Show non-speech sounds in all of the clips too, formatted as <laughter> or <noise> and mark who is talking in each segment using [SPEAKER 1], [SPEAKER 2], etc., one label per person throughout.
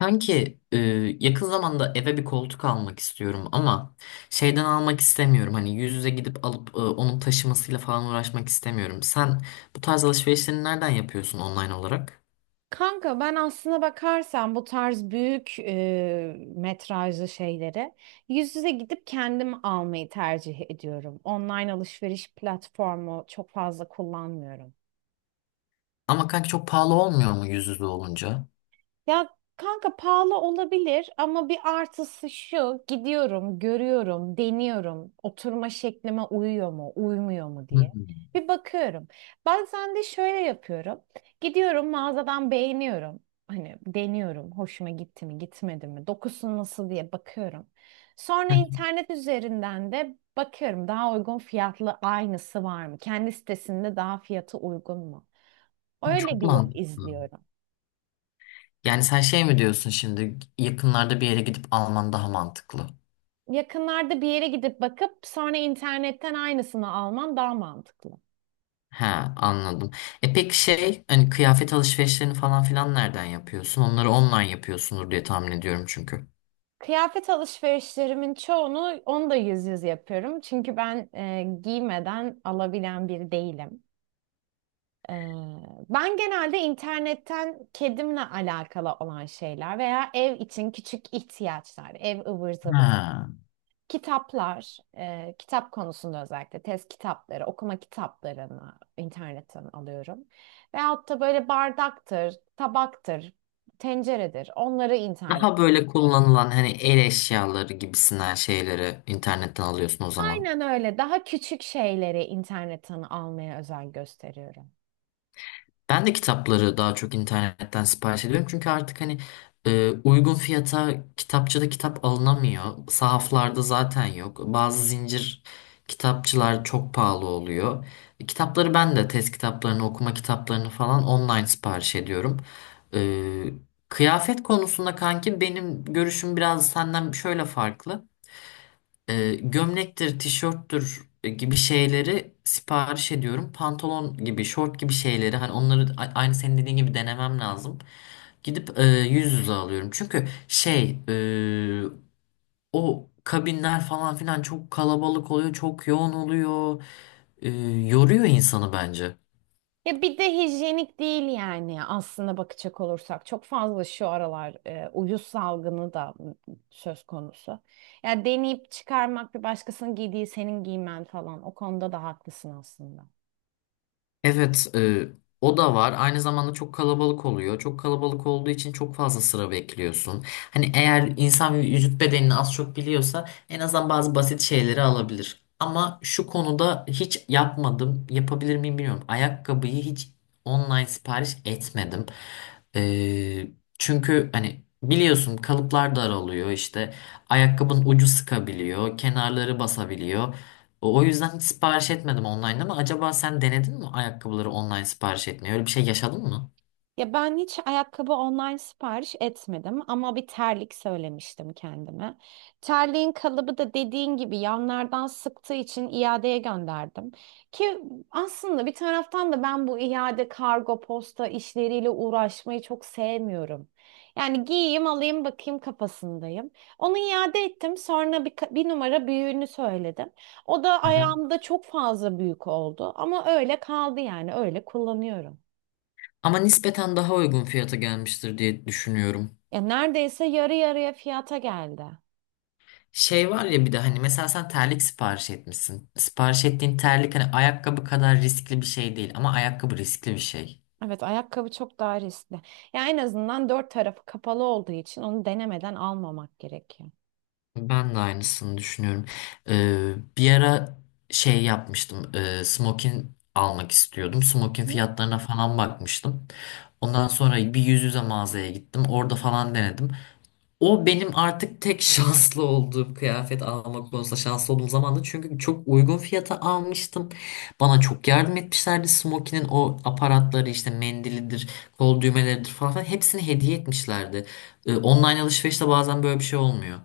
[SPEAKER 1] Kanki yakın zamanda eve bir koltuk almak istiyorum ama şeyden almak istemiyorum. Hani yüz yüze gidip alıp onun taşımasıyla falan uğraşmak istemiyorum. Sen bu tarz alışverişlerini nereden yapıyorsun online olarak?
[SPEAKER 2] Kanka ben aslına bakarsan bu tarz büyük metrajlı şeyleri yüz yüze gidip kendim almayı tercih ediyorum. Online alışveriş platformu çok fazla kullanmıyorum.
[SPEAKER 1] Ama kanki çok pahalı olmuyor mu yüz yüze olunca?
[SPEAKER 2] Ya kanka pahalı olabilir ama bir artısı şu: gidiyorum, görüyorum, deniyorum. Oturma şeklime uyuyor mu, uymuyor mu diye.
[SPEAKER 1] Hmm.
[SPEAKER 2] Bir bakıyorum. Bazen de şöyle yapıyorum. Gidiyorum, mağazadan beğeniyorum. Hani deniyorum. Hoşuma gitti mi, gitmedi mi? Dokusu nasıl diye bakıyorum. Sonra internet üzerinden de bakıyorum. Daha uygun fiyatlı aynısı var mı? Kendi sitesinde daha fiyatı uygun mu? Öyle
[SPEAKER 1] Çok
[SPEAKER 2] bir yol
[SPEAKER 1] mantıklı.
[SPEAKER 2] izliyorum.
[SPEAKER 1] Yani sen şey mi diyorsun şimdi yakınlarda bir yere gidip alman daha mantıklı?
[SPEAKER 2] Yakınlarda bir yere gidip bakıp sonra internetten aynısını alman daha mantıklı.
[SPEAKER 1] He, anladım. E peki şey hani kıyafet alışverişlerini falan filan nereden yapıyorsun? Onları online yapıyorsundur diye tahmin ediyorum çünkü.
[SPEAKER 2] Kıyafet alışverişlerimin çoğunu, onu da yüz yüze yapıyorum. Çünkü ben giymeden alabilen biri değilim. E, Ben genelde internetten kedimle alakalı olan şeyler veya ev için küçük ihtiyaçlar, ev ıvır zıvır
[SPEAKER 1] Ha.
[SPEAKER 2] kitaplar, kitap konusunda özellikle test kitapları, okuma kitaplarını internetten alıyorum. Veyahut da böyle bardaktır, tabaktır, tenceredir. Onları internet.
[SPEAKER 1] Daha böyle kullanılan hani el eşyaları gibisinden şeyleri internetten alıyorsun o zaman.
[SPEAKER 2] Aynen öyle. Daha küçük şeyleri internetten almaya özen gösteriyorum.
[SPEAKER 1] Ben de kitapları daha çok internetten sipariş ediyorum. Çünkü artık hani uygun fiyata kitapçıda kitap alınamıyor. Sahaflarda zaten yok. Bazı zincir kitapçılar çok pahalı oluyor. Kitapları ben de test kitaplarını, okuma kitaplarını falan online sipariş ediyorum. Kıyafet konusunda kanki benim görüşüm biraz senden şöyle farklı. Gömlektir, tişörttür gibi şeyleri sipariş ediyorum. Pantolon gibi, şort gibi şeyleri hani onları aynı senin dediğin gibi denemem lazım. Gidip yüz yüze alıyorum. Çünkü o kabinler falan filan çok kalabalık oluyor, çok yoğun oluyor. E, Yoruyor insanı bence.
[SPEAKER 2] Ya bir de hijyenik değil yani, aslında bakacak olursak. Çok fazla şu aralar uyuz salgını da söz konusu. Ya deneyip çıkarmak, bir başkasının giydiği senin giymen falan, o konuda da haklısın aslında.
[SPEAKER 1] Evet, o da var. Aynı zamanda çok kalabalık oluyor. Çok kalabalık olduğu için çok fazla sıra bekliyorsun. Hani eğer insan vücut bedenini az çok biliyorsa en azından bazı basit şeyleri alabilir. Ama şu konuda hiç yapmadım. Yapabilir miyim bilmiyorum. Ayakkabıyı hiç online sipariş etmedim. E, Çünkü hani biliyorsun kalıplar daralıyor işte. Ayakkabının ucu sıkabiliyor, kenarları basabiliyor. O yüzden hiç sipariş etmedim online, ama acaba sen denedin mi ayakkabıları online sipariş etmeyi? Öyle bir şey yaşadın mı?
[SPEAKER 2] Ya ben hiç ayakkabı online sipariş etmedim ama bir terlik söylemiştim kendime. Terliğin kalıbı da dediğin gibi yanlardan sıktığı için iadeye gönderdim. Ki aslında bir taraftan da ben bu iade kargo posta işleriyle uğraşmayı çok sevmiyorum. Yani giyeyim, alayım, bakayım kafasındayım. Onu iade ettim, sonra bir, bir numara büyüğünü söyledim. O da
[SPEAKER 1] Aha.
[SPEAKER 2] ayağımda çok fazla büyük oldu ama öyle kaldı, yani öyle kullanıyorum.
[SPEAKER 1] Ama nispeten daha uygun fiyata gelmiştir diye düşünüyorum.
[SPEAKER 2] Ya neredeyse yarı yarıya fiyata geldi.
[SPEAKER 1] Şey var ya, bir de hani mesela sen terlik sipariş etmişsin. Sipariş ettiğin terlik hani ayakkabı kadar riskli bir şey değil, ama ayakkabı riskli bir şey.
[SPEAKER 2] Evet, ayakkabı çok daha riskli. Ya en azından dört tarafı kapalı olduğu için onu denemeden almamak gerekiyor.
[SPEAKER 1] Ben de aynısını düşünüyorum. Bir ara şey yapmıştım. Smokin almak istiyordum. Smokin
[SPEAKER 2] Hı.
[SPEAKER 1] fiyatlarına falan bakmıştım. Ondan sonra bir yüz yüze mağazaya gittim. Orada falan denedim. O benim artık tek <laughs> şanslı olduğum, kıyafet almak konusunda şanslı olduğum zamandı. Çünkü çok uygun fiyata almıştım. Bana çok yardım etmişlerdi. Smokin'in o aparatları işte mendilidir, kol düğmeleridir falan filan hepsini hediye etmişlerdi. Online alışverişte bazen böyle bir şey olmuyor.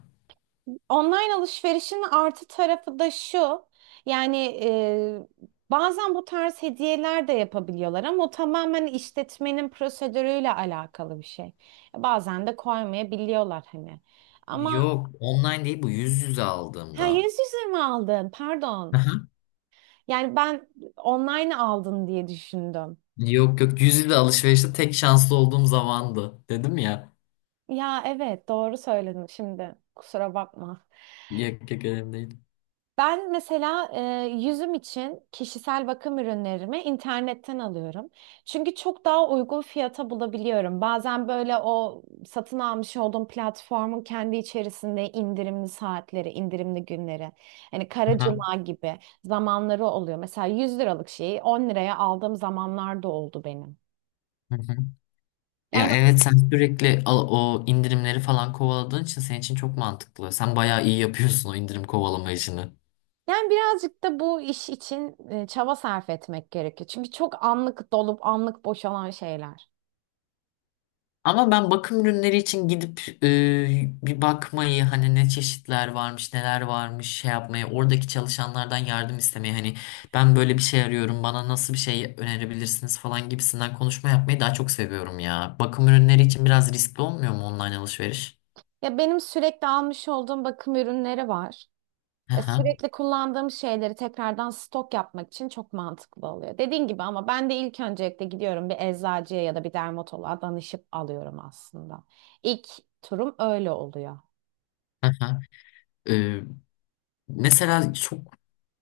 [SPEAKER 2] Online alışverişin artı tarafı da şu. Yani, e, bazen bu tarz hediyeler de yapabiliyorlar ama o tamamen işletmenin prosedürüyle alakalı bir şey. Bazen de koymayabiliyorlar hani. Ama
[SPEAKER 1] Yok, online değil, bu yüz yüze
[SPEAKER 2] ha,
[SPEAKER 1] aldığımda.
[SPEAKER 2] yüz yüze mi aldın? Pardon.
[SPEAKER 1] Aha.
[SPEAKER 2] Yani ben online aldın diye düşündüm.
[SPEAKER 1] Yok yok, yüz yüze alışverişte tek şanslı olduğum zamandı. Dedim ya.
[SPEAKER 2] Ya evet, doğru söyledin şimdi. Kusura bakma.
[SPEAKER 1] Yok yok, önemli değil.
[SPEAKER 2] Ben mesela yüzüm için kişisel bakım ürünlerimi internetten alıyorum. Çünkü çok daha uygun fiyata bulabiliyorum. Bazen böyle o satın almış olduğum platformun kendi içerisinde indirimli saatleri, indirimli günleri, hani Kara
[SPEAKER 1] Aha.
[SPEAKER 2] Cuma gibi zamanları oluyor. Mesela 100 liralık şeyi 10 liraya aldığım zamanlar da oldu benim.
[SPEAKER 1] Hı hı. Ya evet, sen sürekli o indirimleri falan kovaladığın için senin için çok mantıklı. Sen bayağı iyi yapıyorsun o indirim kovalama işini.
[SPEAKER 2] Yani birazcık da bu iş için çaba sarf etmek gerekiyor. Çünkü çok anlık dolup anlık boşalan şeyler.
[SPEAKER 1] Ama ben bakım ürünleri için gidip bir bakmayı, hani ne çeşitler varmış, neler varmış şey yapmayı, oradaki çalışanlardan yardım istemeyi, hani ben böyle bir şey arıyorum, bana nasıl bir şey önerebilirsiniz falan gibisinden konuşma yapmayı daha çok seviyorum ya. Bakım ürünleri için biraz riskli olmuyor mu online alışveriş?
[SPEAKER 2] Ya benim sürekli almış olduğum bakım ürünleri var.
[SPEAKER 1] Hı hı.
[SPEAKER 2] Sürekli kullandığım şeyleri tekrardan stok yapmak için çok mantıklı oluyor. Dediğin gibi, ama ben de ilk öncelikle gidiyorum, bir eczacıya ya da bir dermatoloğa danışıp alıyorum aslında. İlk turum öyle oluyor.
[SPEAKER 1] Mesela çok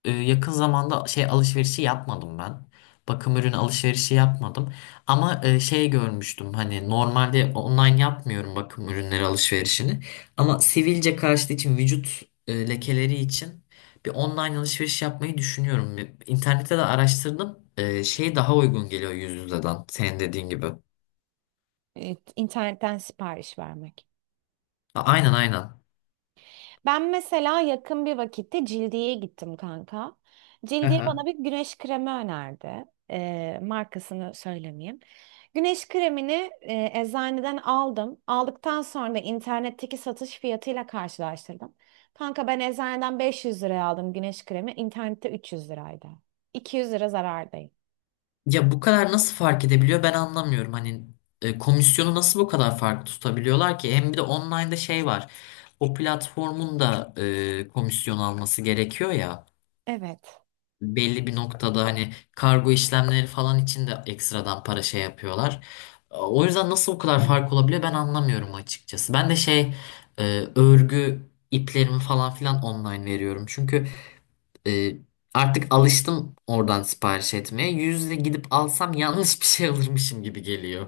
[SPEAKER 1] yakın zamanda şey alışverişi yapmadım ben. Bakım ürün alışverişi yapmadım. Ama şey görmüştüm, hani normalde online yapmıyorum bakım ürünleri alışverişini. Ama sivilce karşıtı için, vücut lekeleri için bir online alışveriş yapmayı düşünüyorum. İnternette de araştırdım. Şey daha uygun geliyor yüz yüzeden, senin dediğin gibi.
[SPEAKER 2] Evet, internetten sipariş vermek.
[SPEAKER 1] Aynen aynen.
[SPEAKER 2] Ben mesela yakın bir vakitte Cildiye'ye gittim kanka. Cildiye bana bir
[SPEAKER 1] <laughs>
[SPEAKER 2] güneş kremi önerdi. Markasını söylemeyeyim. Güneş kremini eczaneden aldım. Aldıktan sonra da internetteki satış fiyatıyla karşılaştırdım. Kanka, ben eczaneden 500 liraya aldım güneş kremi. İnternette 300 liraydı. 200 lira zarardayım.
[SPEAKER 1] Ya bu kadar nasıl fark edebiliyor, ben anlamıyorum. Hani komisyonu nasıl bu kadar farklı tutabiliyorlar ki? Hem bir de online'da şey var. O platformun da komisyon alması gerekiyor ya.
[SPEAKER 2] Evet.
[SPEAKER 1] Belli bir noktada hani kargo işlemleri falan için de ekstradan para şey yapıyorlar. O yüzden nasıl bu kadar fark olabiliyor, ben anlamıyorum açıkçası. Ben de e, örgü iplerimi falan filan online veriyorum. Çünkü ee, artık alıştım oradan sipariş etmeye. Yüzle gidip alsam yanlış bir şey alırmışım gibi geliyor.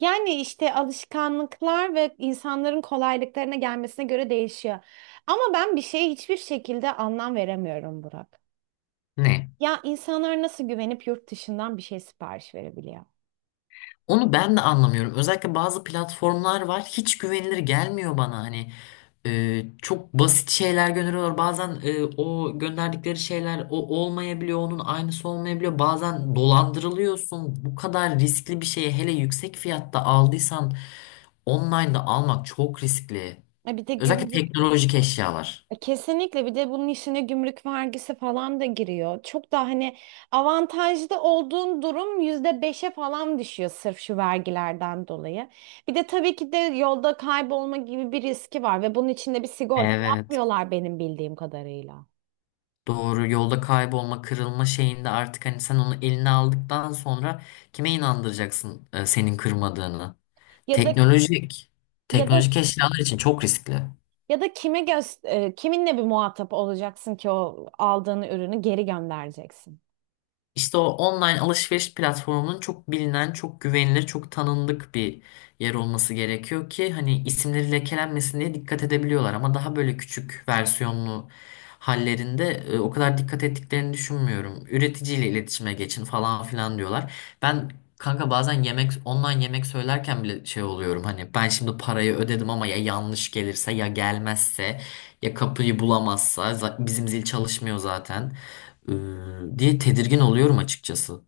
[SPEAKER 2] Yani işte alışkanlıklar ve insanların kolaylıklarına gelmesine göre değişiyor. Ama ben bir şeye hiçbir şekilde anlam veremiyorum Burak.
[SPEAKER 1] Ne?
[SPEAKER 2] Ya insanlar nasıl güvenip yurt dışından bir şey sipariş verebiliyor?
[SPEAKER 1] Onu ben de anlamıyorum. Özellikle bazı platformlar var. Hiç güvenilir gelmiyor bana. Hani çok basit şeyler gönderiyorlar. Bazen o gönderdikleri şeyler o olmayabiliyor. Onun aynısı olmayabiliyor. Bazen dolandırılıyorsun. Bu kadar riskli bir şeyi, hele yüksek fiyatta aldıysan, online'da almak çok riskli.
[SPEAKER 2] Bir de
[SPEAKER 1] Özellikle
[SPEAKER 2] gümrük.
[SPEAKER 1] teknolojik eşyalar.
[SPEAKER 2] Kesinlikle, bir de bunun işine gümrük vergisi falan da giriyor. Çok da hani avantajlı olduğun durum %5'e falan düşüyor sırf şu vergilerden dolayı. Bir de tabii ki de yolda kaybolma gibi bir riski var ve bunun içinde bir sigorta
[SPEAKER 1] Evet.
[SPEAKER 2] yapmıyorlar benim bildiğim kadarıyla.
[SPEAKER 1] Doğru, yolda kaybolma, kırılma şeyinde artık hani sen onu eline aldıktan sonra kime inandıracaksın senin kırmadığını?
[SPEAKER 2] Ya da
[SPEAKER 1] Teknolojik,
[SPEAKER 2] ya da
[SPEAKER 1] teknolojik eşyalar için çok riskli.
[SPEAKER 2] ya da kiminle bir muhatap olacaksın ki o aldığın ürünü geri göndereceksin.
[SPEAKER 1] İşte o online alışveriş platformunun çok bilinen, çok güvenilir, çok tanındık bir yer olması gerekiyor ki hani isimleri lekelenmesin diye dikkat edebiliyorlar, ama daha böyle küçük versiyonlu hallerinde o kadar dikkat ettiklerini düşünmüyorum. Üreticiyle iletişime geçin falan filan diyorlar. Ben kanka bazen online yemek söylerken bile şey oluyorum, hani ben şimdi parayı ödedim ama ya yanlış gelirse, ya gelmezse, ya kapıyı bulamazsa, bizim zil çalışmıyor zaten, diye tedirgin oluyorum açıkçası.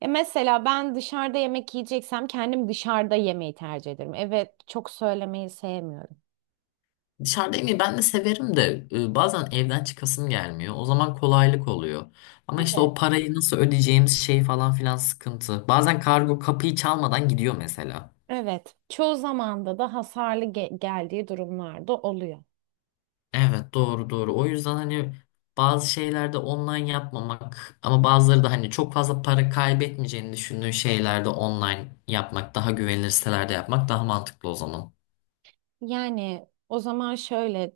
[SPEAKER 2] Ya mesela ben dışarıda yemek yiyeceksem kendim dışarıda yemeyi tercih ederim. Evet, çok söylemeyi sevmiyorum.
[SPEAKER 1] Dışarıda yemeği ben de severim de bazen evden çıkasım gelmiyor. O zaman kolaylık oluyor. Ama işte
[SPEAKER 2] Evet.
[SPEAKER 1] o parayı nasıl ödeyeceğimiz şey falan filan sıkıntı. Bazen kargo kapıyı çalmadan gidiyor mesela.
[SPEAKER 2] Evet, çoğu zamanda da hasarlı geldiği durumlarda oluyor.
[SPEAKER 1] Evet, doğru doğru. O yüzden hani bazı şeylerde online yapmamak, ama bazıları da hani çok fazla para kaybetmeyeceğini düşündüğün şeylerde online yapmak, daha güvenilir sitelerde yapmak daha mantıklı o zaman.
[SPEAKER 2] Yani o zaman şöyle,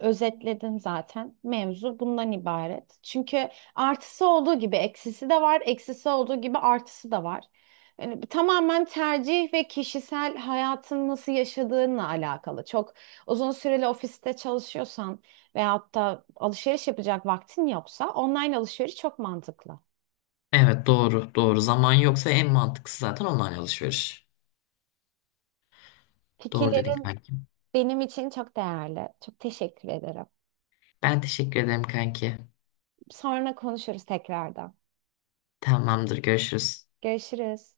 [SPEAKER 2] özetledim zaten. Mevzu bundan ibaret. Çünkü artısı olduğu gibi eksisi de var, eksisi olduğu gibi artısı da var. Yani bu tamamen tercih ve kişisel hayatın nasıl yaşadığınla alakalı. Çok uzun süreli ofiste çalışıyorsan veyahut da alışveriş yapacak vaktin yoksa online alışveriş çok mantıklı.
[SPEAKER 1] Evet, doğru doğru. Zaman yoksa en mantıklısı zaten online alışveriş. Doğru dedin
[SPEAKER 2] Fikirlerin
[SPEAKER 1] kanki.
[SPEAKER 2] benim için çok değerli. Çok teşekkür ederim.
[SPEAKER 1] Ben teşekkür ederim kanki.
[SPEAKER 2] Sonra konuşuruz tekrardan.
[SPEAKER 1] Tamamdır, görüşürüz.
[SPEAKER 2] Görüşürüz.